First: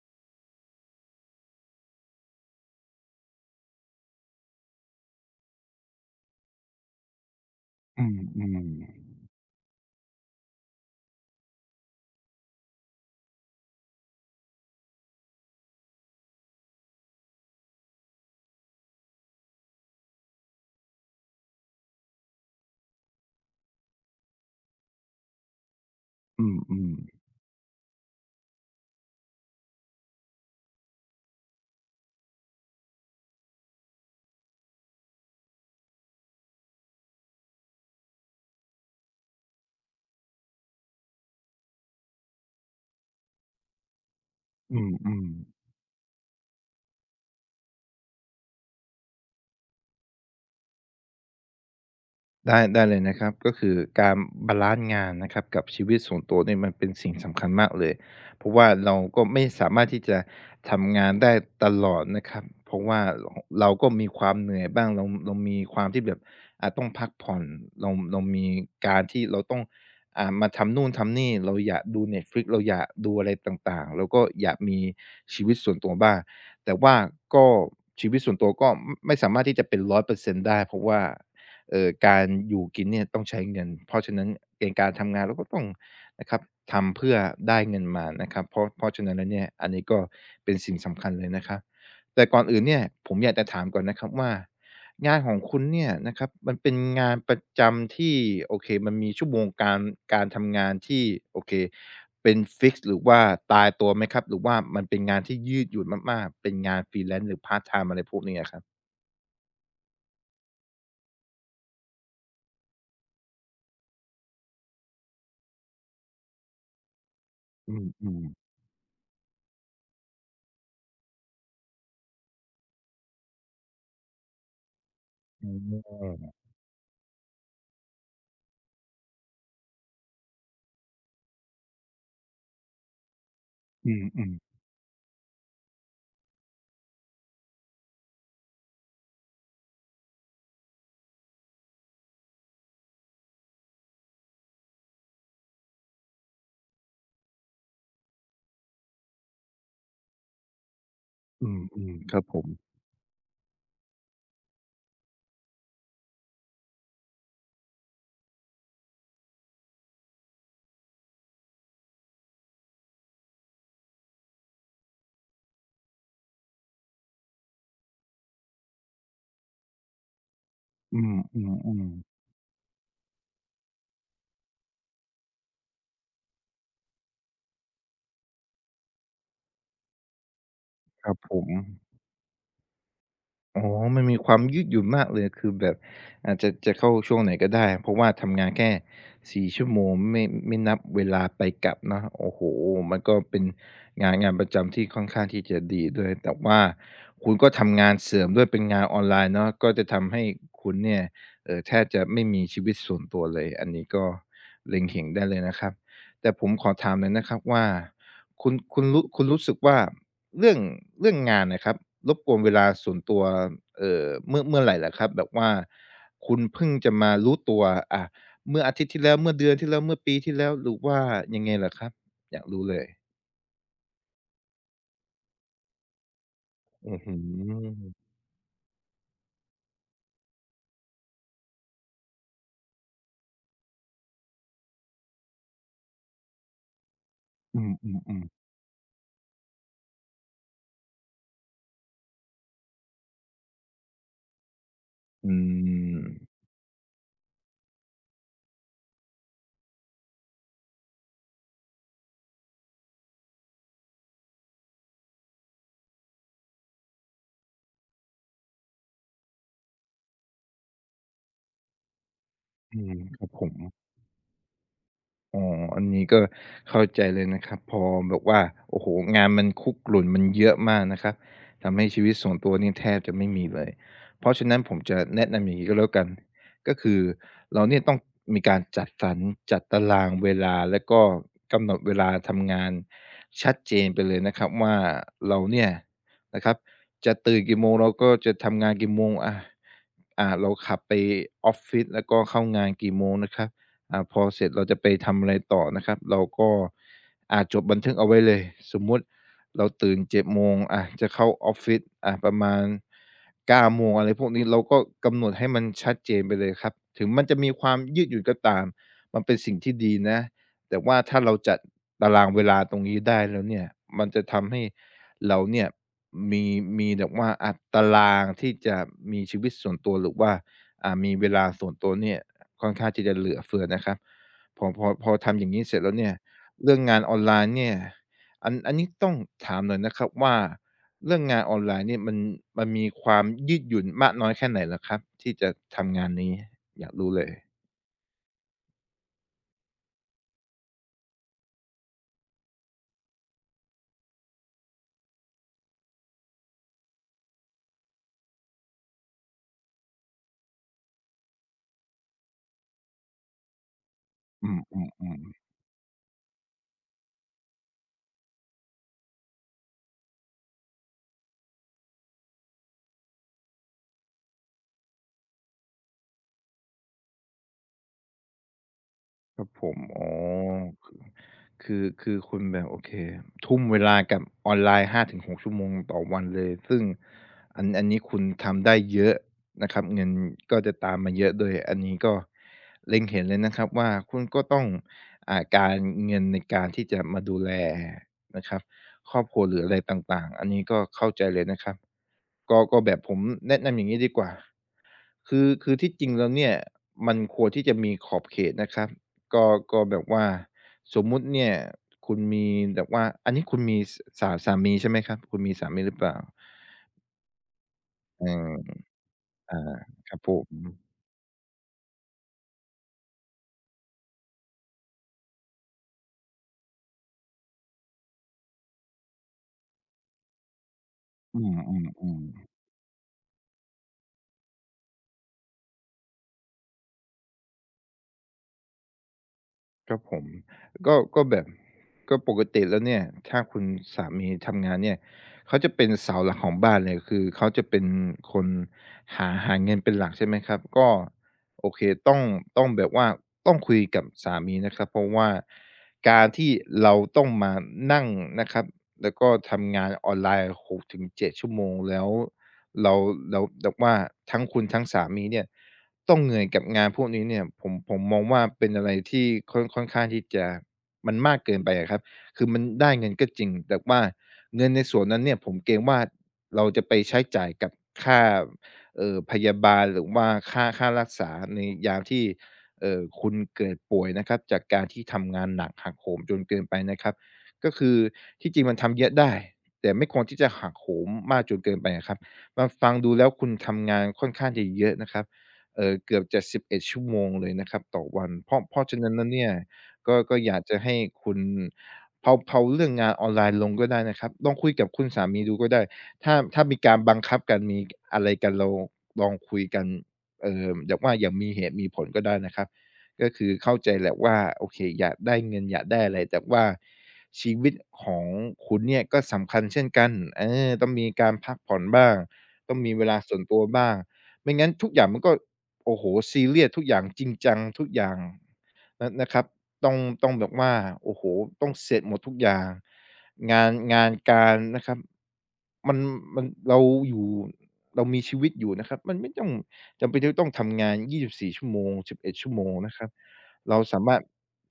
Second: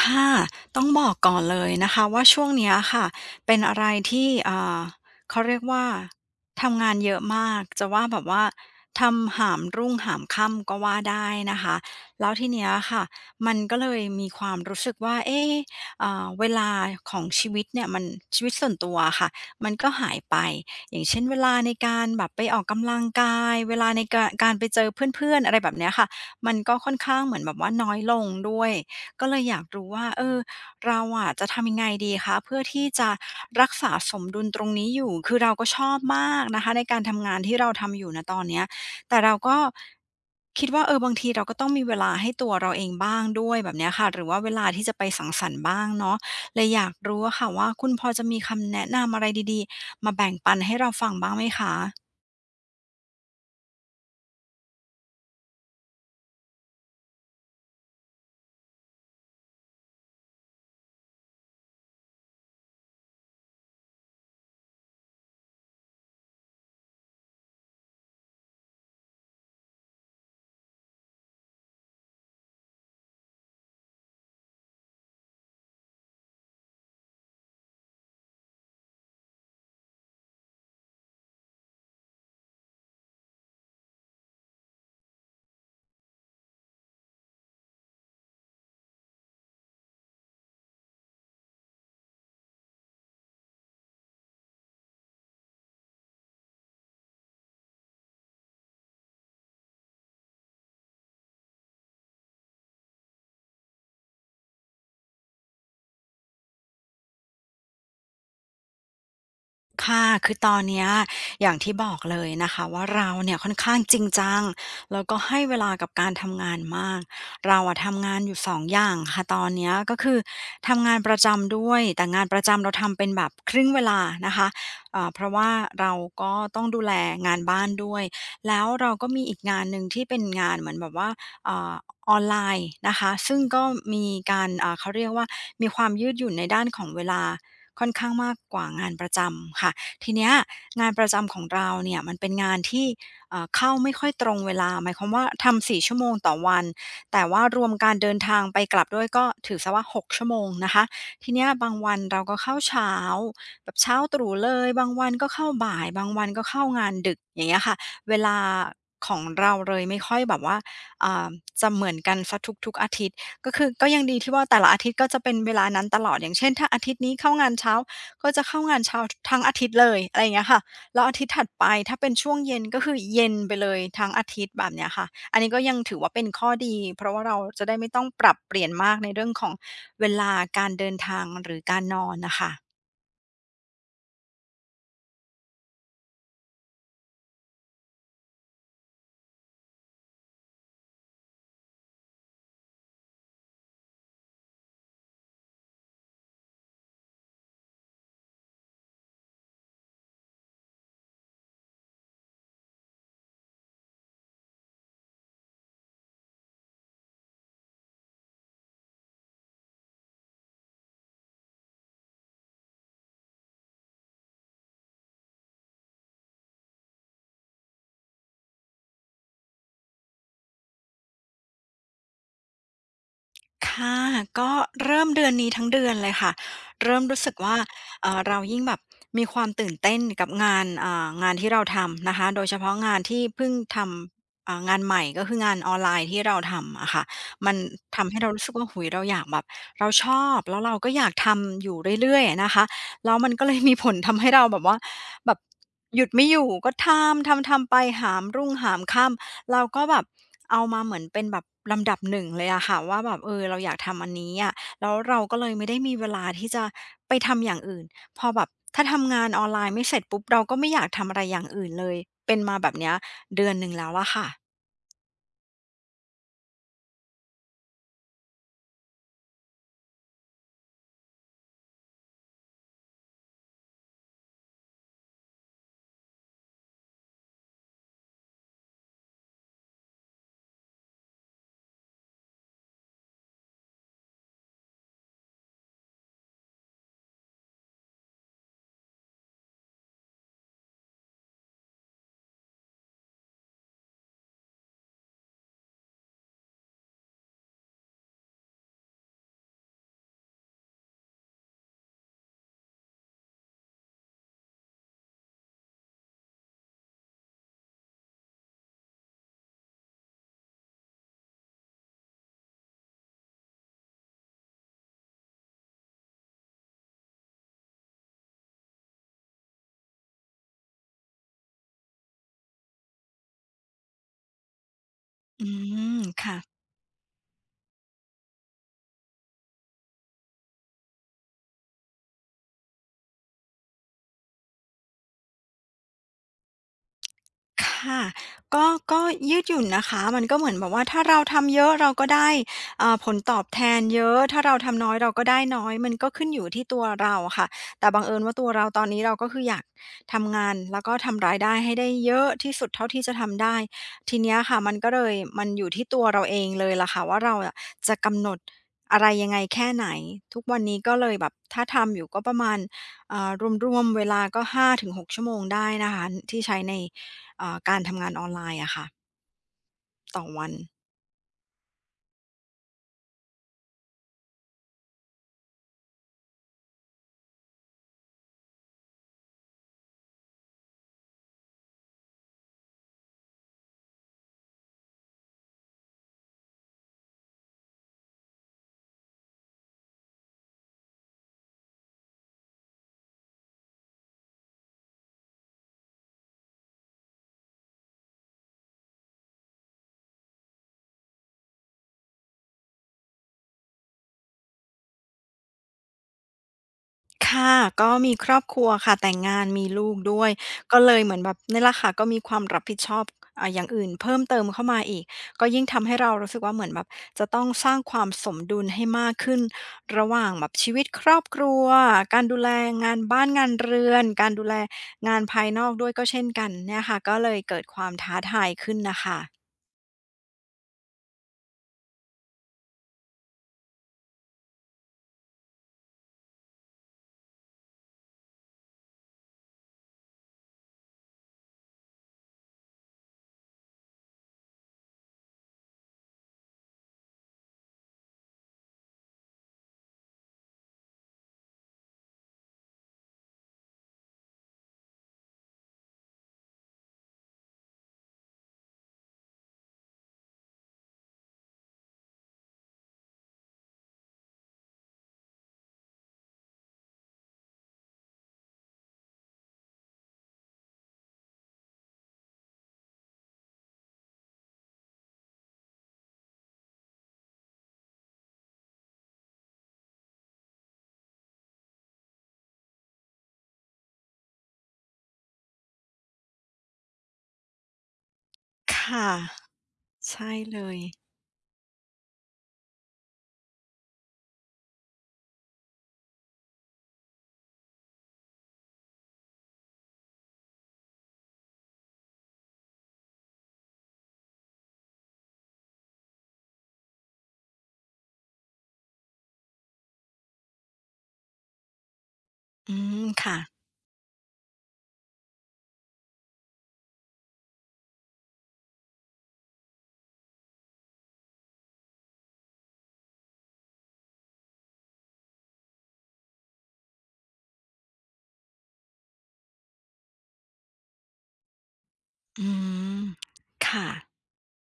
ค่ะต้องบอกก่อนเลยนะคะว่าช่วงเนี้ยค่ะเป็นอะไรที่เขาเรียกว่าทำงานเยอะมากจะว่าอืแบมบว่าอืมทำหามรุ่งหามค่ำก็ว่าได้นะคะแล้วทีเนี้ยค่ะมันก็เลยมีความรู้สึกว่าเอ๊ะเวลาของชีวิตเนี่ยมันชีวิตส่วนตัวอะค่ะมันก็หายไปอย่างเช่นเวลาในการแบบไปออกกำลังกายเวลาในกาการไปเจอเพื่อนๆอะไรแบบเนี้ยค่ะอืมัมนก็อืมค่อนข้างเหมือนแบบว่าน้อยลงด้วย ก็เลยอยากรู้ว่าเออเราอะจะทำยังไงดีคะเพื่อที่จะรักษาสมดุลตรงนี้อยู่คือเราก็ชอบมากนะคะในการทำงานที่เราทำอยู่ณตอนเนี้ยแต่เราก็คิดว่าเออบางทีเราก็ต้องมีเวลาให้ตัวเราเองบ้างด้วยแบบเนี้ยค่ะหรือว่าเวลาอืที่มจะไปอืม สังสรรค์บ้างเนาะเลยอยากรู้อะค่ะว่าคุณพอจะมีคำแนะนำอะไรดีๆมาแบ่งปันให้เราฟังบ้างไหมคะ ได้เลยนะครับก็คือการบาลันซ์งานนะครับกับชีวิตส่วนตัวเนี่ยมันเป็นสิ่งสำคัญมากเลยเพราะว่าเราก็ไม่สามารถที่จะทำงานได้ตลอดนะครับเพราะว่าเราก็มีความเหนื่อยบ้างเรามีความที่แบบต้องพักผ่อนเรามีการที่เราต้องมาทำนู่นทำนี่เราอยากดู Netflix เราอยากดูอะไรต่างๆเราก็อยากมีชีวิตส่วนตัวบ้างแต่ว่าก็ชีวิตส่วนตัวก็มไม่สามารถที่จะเป็นร้อยเป100%ได้เพราะว่า การอยู่กินเนี่ยต้องใช้เงินเพราะฉะนั้นเองการทำงานเราก็ต้องนะครับทำเพื่อได้เงินมานะครับเพราะฉะนั้นแล้วเนี่ยอันนี้ก็เป็นสิ่งสำคัญเลยนะครับแต่ก่อนอื่นเนี่ยผมอยากจะถามก่อนนะครับว่างานของคุณเนี่ยนะครับมันเป็นงานประจำที่โอเคมันมีชั่วโมงการทำงานที่โอเคเป็นฟิกซ์หรือว่าตายตัวไหมครับหรือว่ามันเป็นงานที่ยืดหยุ่นมากๆเป็นงาน Freelance หรือพาร์ตไทม์อะไรพวกนี้อะครับค่ะ คือตอนเนี้ยอย่างที่บอกเลยนะคะว่าเราเนี่ยค่อนข้างจริงจังแล้วก็ให้เวลากับการทำงานมาก เราอือะทำงามนอยู่ๆสองอย่างค่ะตอนเนี้ยก็คือทำงานประจำด้วยแต่งานประจำเราทำเป็นแบบครึ่งเวลานะคะเพราะว่าอ๋เราก็อต้องดูแลงานบ้านด้วยแล้วเราก็มีอีกงานหนึ่งที่เป็นงานเหมือนแบบว่าอ่าออนไลน์นะคะซึ่งก็อืมีมการๆ เขาเรียกว่ามีความยืดหยุ่นในด้านของเวลา ค่อนข้างมากกว่างานประจำค่ะทีเนี้ยงานประจำของเราเนี่ยมันเป็นงานที่เข้าไม่ค่อยตรงเวลาหมายความว่าทำ4ชั่วโมงต่อวันแต่ว่ารวมการเดินทางไปกลับด้วยก็ถือสว่า6ชั่วโมงนะคะทีเนี้อืยบางมวันๆคเรารับก็ผมเข้าเช้าแบบเช้าตรู่เลยบางวันก็เข้าบ่ายบางวันก็เข้างานดึกอย่างเงี้ยค่ะเวลาของเราเลยไม่ค่อยแบบว่าอ่าจะเหมือนกันเสีทุกๆอาทิตย์ ก็คือก็ยังดีที่ว่าแต่ละอาทิตย์ก็จะเป็นเวลานั้นตลอดอย่างเช่นถ้าอาทิตย์นี้เข้างานเช้าก็จะเข้างานเช้าทาั้งอาทิตย์เลยอะไรอย่างเงี้ยค่ะอืแล้วอาทิตย์ถัดไปมถ้าๆเป็นๆช่วงเย็นก็คือเย็นไปเลยทั้งอาทิตย์แบบเนี้ยค่ะอันนี้ก็ยังถือว่าเป็นข้อดีเพราะว่าเราจะได้ไม่ต้องปรับเปลี่ยนมากในเรื่องของเวลาการเดินครับทางผม หรือการนอนน่ะค่ะ อ๋อ มันมีความยืดหยุ่นมากเลย คือแบบอาจจะเข้าช่วงไหนก็ได้ เพราะว่าทำงานแค่4ชั่วโมงไม่นับเวลาไปกลับเนาะโอ้โฮมันก็เป็นงานประจำที่ค่อนข้างที่จะดีด้วยแต่ว่าคุณก็ทำงานเสริมด้วยเป็นงานออนไลน์เนาะก็จะทำให้คุณเนี่ยแทบจะไม่มีชีวิตส่วนตัวเลย อันนี้ก็เล็งเห็นได้เลยนะครับ แต่ผมขอถามหน่อยนะครับว่าคุณรู้สึกว่า เรื่องเรื่องงานนะครับรบกวนเวลาส่วนตัวเมื่อไรเหรอครับแบบว่าคุณเพิ่งจะมารู้ตัวอะเมื่ออาทิตย์ที่แล้วเมื่อเดือนที่แล้วเมื่อปีที่แล้วหรือว่ายังไงเหรอครับอยากรู้เลยค่ะก็เริ่มเดือนนี้ทั้งเดือนเลยค่ะอื้เริ่อมฮือรู้สึกว่าเรายิ่งแบบมีความตื่นเต้นกับงานงานที่เราทำนะคะโดยเฉพาะงานที่เพิ่งทำงานใหม่ก็คืองานออนไลน์ที่เราทำอะค่ะมันอืทำให้มเราๆๆรู้สึกว่าโอ้โฮเราอยากแบบเราชอบแล้วเราก็อยากทำอยู่เรื่อยๆอะนะคะ แล้วมันก็เลยมีผลทำให้เราแบบว่าอืแบบหยุดไม่อมยู่ก็ทำๆไปหามรุ่งหามค่ำเราก็แบบเอามาเหมือนเป็นแบบลำดับหนึ่งเลยอะค่ะว่าแบบเออเราอยากทำอันนี้อะแล้วเราก็เลยไม่ได้มีเวลาที่จะไปทำอย่างอื่นพอแบบถ้าทำงานออนไลน์ไม่เสร็จปุ๊บเราก็ไม่อยากทำอะไรอย่างอื่นเลยเป็นมาแบบอืเนี้มยครับผเดือม นหนึ่งแล้วอะค่ะอ๋ออันนี้ก็เข้าใจเลยนะครับพอแบบว่าโอ้โฮงานมันคุกรุ่นมันเยอะมากนะครับทำให้ชีวิตส่วนตัวนี่แทบจะไม่มีเลยเพราะฉะนั้นผมจะแนะนำอย่างงี้ก็แล้วกันก็คือเราเนี่ยต้องมีการจัดสรรจัดตารางเวลาแล้วก็กำหนดเวลาทำงานชัดเจนไปเลยนะครับว่าเราเนี่ยนะครับจะตื่นกี่โมงเราก็จะทำงานกี่โมงอาเราขับไปออฟฟิศแล้วก็เข้างานกี่โมงนะครับ พอเสร็จเราจะไปทำอะไรต่อนะครับเราก็จดบันทึกเอาไว้เลยสมมุติเราตื่น7โมงจะเข้าออฟฟิศประมาณ9โมงอะไรพวกนี้เราก็กำหนดให้มันชัดเจนไปเลยครับถึงมันจะมีความยืดหยุ่นก็ตามมันเป็นสิ่งที่ดีนะแต่ว่าถ้าเราจัดตารางเวลาตรงนี้ได้แล้วเนี่ยมันจะทำให้เราเนี่ยมีมีแบบว่าตารางที่จะมีชีวิตส่วนตัวหรือว่า มีเวลาส่วนตัวเนี่ยค่อนข้างที่จะเหลือเฟือนะครับพอทำออืย่างงี้เสร็จแล้วมเนี่ยค่ะ เรื่องงานออนไลน์เนี่ยอันนี้ต้องถามหน่อยนะครับว่าเรื่องงานออนไลน์เนี่ยมันมีความยืดหยุ่นมากน้อยแค่ไหนเหรอครับที่จะทำงานนี้อยากรู้เลยค่ะก็ก็ยืดหยุ่นนะคะมันก็เหมือนแบบว่าถ้าเราทำเยอะเราก็ได้ผลตอบแทนเยอะถ้าเราทำน้อยเราก็ได้น้อยมันก็ขึ้นอยู่ที่ตัวเราค่ะแต่บังเอิญว่าตัวเราตอนนี้เราก็คืออยากทำงานแล้วก็ทำรายได้ให้ได้เยอะที่สุดเท่าที่จะทำได้ทีเนี้ยอืค่ะมันก็เลยมๆๆ มันอยู่ที่ตัวเราเองเลยล่ะค่ะว่าเราอะจะกำหนดอะไรยังไงแค่ไหนทุกวันนี้ก็เลยแบบถ้าทำอยู่ก็ประมาณอ่ารวมๆเวลาก็5-6ชั่วโมงได้นะคะที่ใช้ใน การทำงานออนไลน์อะค่ะครับผมอ๋อต่อวัน คือคุณแบบโอเคทุ่มเวลากับออนไลน์หาถึงหกชั่วโมงต่อวันเลยซึ่งอันนี้คุณทำได้เยอะนะครับเงินก็จะตามมาเยอะด้วยอันนี้ก็เล็งเห็นเลยนะครับว่าคุณก็ต้องการเงินในการที่จะมาดูแลนะครับครอบครัวหรืออะไรต่างๆอันนี้ก็เข้าใจเลยนะครับก็แบบผมแนะนำอย่างงี้ดีกว่าคือที่จริงแล้วเนี่ยมันควรที่จะมีขอบเขตนะครับ ก็ก็แบบว่าสมมุติเนี่ยคุณมีแบบว่าอันนี้คุณมีสามีใช่ไหมครับคุณมีสามีหรือเปล่าค่ะก็มีเอคอรอบครัวค่ะแต่งงานอามีลูกครับด้วผยมก็เลยเหมือนแบบเนี่ยแหละค่ะก็มีความรับผิดชอบอย่างอื่นเพิ่มเติมเข้ามาอีกก็ยิ่งทำให้เรารู้สึกว่าเหมือนแบบจะต้องสร้างความสมดุลให้มากขึ้นระหว่างแบบชีวิตครอบคอืรัวกามรดูแลๆงานบ้านงานเรือนการดูแลงานภายนอกด้วยก็เช่นกันเนี่ยค่ะก็เลยเกิดความท้าทายขึ้นน่ะค่ะๆครับผมก็แบบก็ปกติแล้วเนี่ยถ้าคุณสามีทำงานเนี่ยเขาจะเป็นเสาหลักของบ้านเลยคือเขาจะเป็นคนหาเงินเป็นหลักใช่ไหมครับก็โอเคต้องต้องแบบว่าต้องคุยกับสามีนะครับเพราะว่าการที่เราต้องมานั่งนะครับ แล้วก็ทำงานออนไลน์6-7ชั่วโมงแล้วเราเราแบบว่าทั้งคุณทั้งสามีเนี่ยต้องเหนื่อยกับงานพวกนี้เนี่ยผมมองว่าเป็นอะไรที่ค่อนข้างที่จะมันมากเกินไปอะครับคือมันได้เงินก็จริงแต่ว่าเงินในส่วนนั้นเนี่ยผมเกรงว่าเราจะไปใช้จ่ายกับค่าพยาบาลหรือว่าค่ารักษาในยามที่คุณเกิดป่วยนะครับจากการที่ทำงานหนักหักโหมจนเกินไปนะครับ ก็คือที่จริงมันทำเยอะได้แต่ไม่ควรที่จะหักโหมมากจนเกินไปอะครับมันฟังดูแล้วคุณทำงานค่อนข้างจะเยอะนะครับเกือบจะ11ชั่วโมงเลยนะครับต่อวันเพราะคเพราะฉะ่ะนั้นแล้วเนี่ยก็ใช่ก็อเลยากยจะให้คุณเพลาเรื่องงานออนไลน์ลงก็ได้นะครับลองคุยกับคุณสามีดูก็ได้ถ้ามีการบังคับกันมีอะไรกันเราลองคุยกันแบบว่าอย่างมีเหตุมีผลก็ได้นะครับก็คือเข้าใจแหละว่าโอเคอยากได้เงินอยากได้อะไรแต่ว่า ชีวิตของคุณเนี่ยก็สำคัญเช่นกันเออต้องมีการพักผ่อนบ้าง ต้อืองมีเวมลาค่ะส่วนตัวบ้างไม่งั้นทุกอย่างมันก็โอ้โฮซีเรียสทุกอย่างจริงจังทุกอย่างนนะครับต้องต้องแบบว่าโอ้โฮต้องเสร็จหมดทุกอย่างงานการนะครับมันมันเราอยู่เรามีชีวิตอยู่นะครับมันไม่ต้องจำเป็นที่จะต้องทำงาน24ชั่วโมง11อืชั่วโมงนะมครับ เราค่ะ สามารถ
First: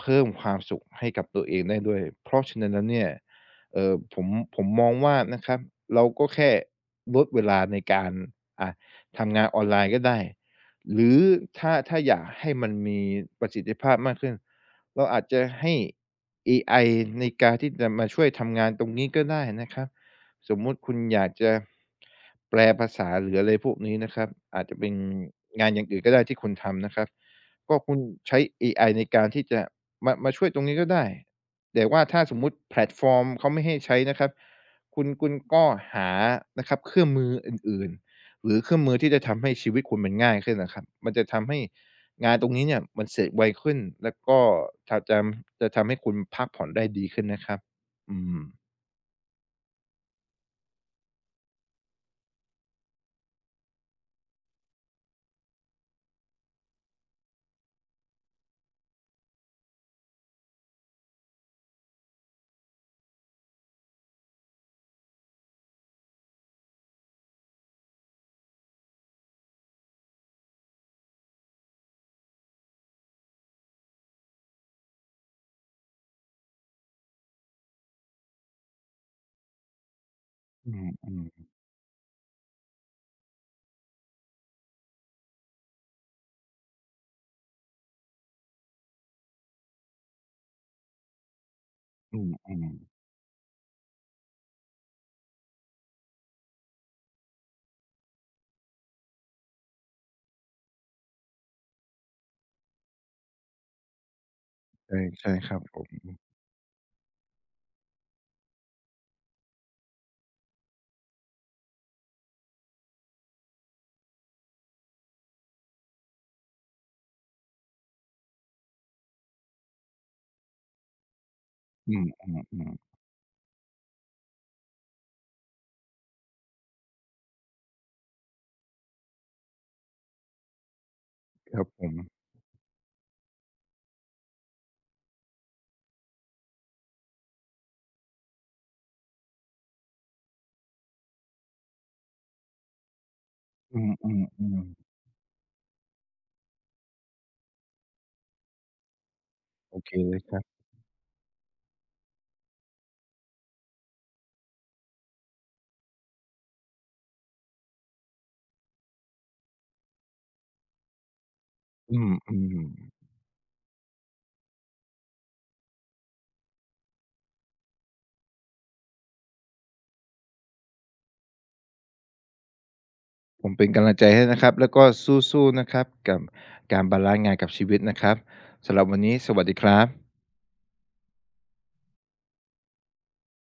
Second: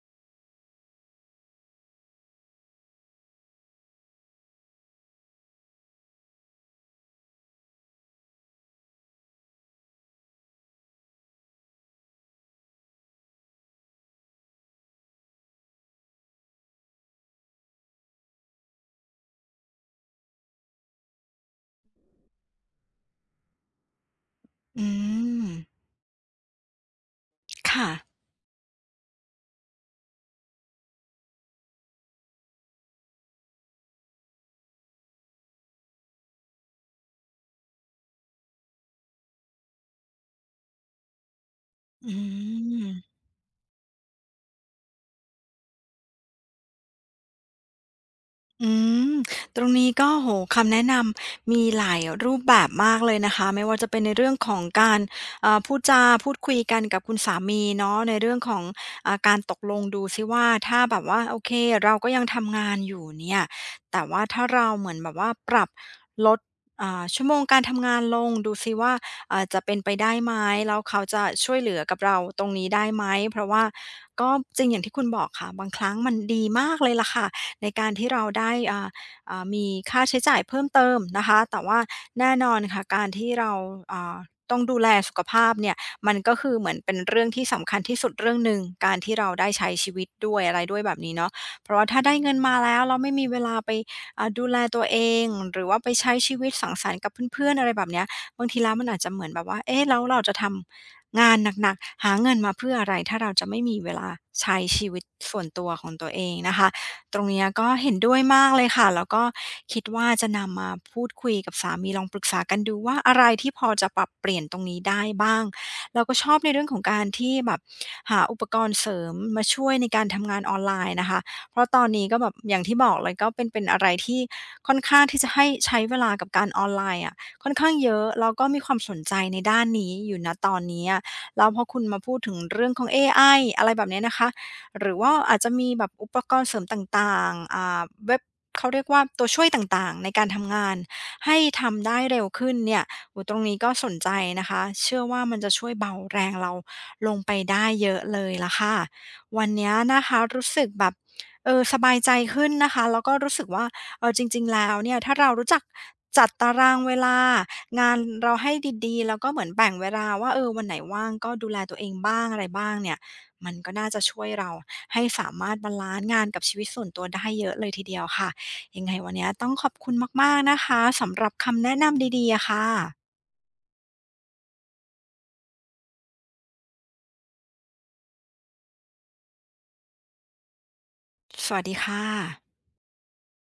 เพิ่มความสุขให้กับตัวเองได้ด้วยเพราะฉะนั้นแล้วเนี่ยเอ่อผมผมมองว่านะครับเราก็แค่ลดเวลาในการอ่าทำงานออนไลน์ก็ได้หรือถ้าอยากให้มันมีประสิทธิภาพมากขึ้นเราอาจจะให้เอไอในการที่จะมาช่วยทำงานตรงนี้ก็ได้นะครับสมมุติคุณอยากจะแปลภาษาหรืออะไรพวกนี้นะครับอาจจะอืเป็นม งานอย่างอื่นก็ได้ที่คุณทำนะครับ ก็ค่ะ คุณใช้เอไอในการที่จะมาช่วยตรงนี้ก็ได้แต่ว่าถ้าสมมุติแพลตฟอร์มเขาไม่ให้ใช้นะครับคุณก็หานะครับเครื่องมืออื่นๆหรือเครื่องมือที่จะทำให้ชีวิตคุณมันง่ายขึ้นน่ะครับมันจะทำให้อืงานตรงนี้เนี่ยมันม เสร็จไวขึ้นแล้วก็ทาจำจะทำให้คุณพักผ่อนได้ดีขึ้นนะครับอืมอืมตรงนี้ก็โหคำแนะนำมีหลายรูปแบบมากเลยนะคะไม่ว่าจะเป็นในเรื่องของการพูดจาพูดคุยกันกับคุณสามีเนาะในเรื่องของอาการตกลงดูซิว่าถ้าแบบว่าโอเคเราก็ยังทำงานอยู่เนี่ยแต่ว่าถ้าเราเหมือนแบบว่าปรับลดชั่วโมงการทำงานลงดูซิว่าจะเป็นไปได้ไหมแล้วเขาจะช่วยเหลือกับเราตรงนี้ได้ไหมเพราะว่าก็จริงอย่างที่คุณบอกค่ะบางครั้งมันดีมากเลยล่ะค่ะ ในการที่เราได้มีค่าใช้จ่ายเพิ่มอืเติมนะคะ มแต่ว่าแน่นอนค่ะการที่เราอ่าต้องดูแลสุขภาพเนี่ยมันก็คือเหมือนเป็นเรื่องที่สำคัญที่สุดเรื่องหนึ่งการที่เราได้ใช้ชีวิตด้วยอะไรด้วยแบบนี้เนาะเพราะว่าถ้าๆได้อืเงินมาแล้มวแล้วๆไม่มีเวลาไปดูแลตัวเองหรือว่าไปใช้ชีวิตสังสรรค์กับเพื่อนๆอะไรแบบเนี้ยบางทีแล้วมันอาจจะเหมือนแบบว่าเอ๊ะแล้วเราจะทำงานหนักๆหาเงินมาเพื่ออะไรถ้าเราจะไม่มีเวลาใช้ชีใช่วิตใช่ส่วนครับตัวผของมตัวเองนะคะ ตรงเนี้ยก็เห็นด้วยมากเลยค่ะแล้วก็คิดว่าจะนำมาพูดคุยกับสามีลองปรึกษากันดูว่าอะไรที่พอจะปรับเปลี่ยนตรงนี้ได้บ้างเราก็ชอบในเรื่องของการที่แบบหาอุปกรณ์เสริมมาช่วยในการทำงานออนไลน์นะคะเพราะตอนอืมนี้ก็แบบอย่างที่บอกเลยก็เป็นอะไรที่ค่อนข้างที่จะให้ใช้เวลากับการออนไลน์อะค่อนข้างเยอะแล้วก็มีความสนใจในด้านนี้อยู่ณตอนเนี้อๆแล้วๆคพอรับคุผณมมาพูดถึงเรื่องของเอไออะไรแบบเนี้ยนะคะ หรือว่าอาจจะมีแบบอุปกรณ์เสริมต่างๆเว็บเขาเรียกว่าตัวช่วยต่างๆในการทำงานให้ทำได้เร็วขึ้นเนี่ยโอ้ตรงนี้ก็อสนใจนะืคะมๆเชื่อว่ามันจะช่วยเบาแรงเราลงไปได้เยอะเลยละค่ะวันเนี้ๆยโอเคนะเลคะยครับรู้สึกแบบเออสบายใจขึ้นนะคะแล้วก็รู้สึกว่าเออจริงๆแล้วเนี่ยถ้าเรารู้จักจัดตารางเวลางานเราให้ดีๆแล้วก็เหมือนแบ่งเวลาว่าเออวันไหนว่างก็ดูแลตัวเองอืบ้างอะไรมบ้างเนี่ย ๆ มันก็น่าจะช่วยเราให้สามารถบาลานซ์งานกับชีวิตส่วนตัวได้เยอะเลยทีเดียวค่ะยังไงวันนี้ต้องขอบคุณมากๆนะคะสำหรับคำแนะนำดีๆอะค่ะผมเป็นกำลังใจให้นะครับแล้วก็สู้ๆนะครับกับการบาลันซ์งานกับชีวิตนะครับสำหรับวันนี้สวัสดีครับสวัสดีค่ะ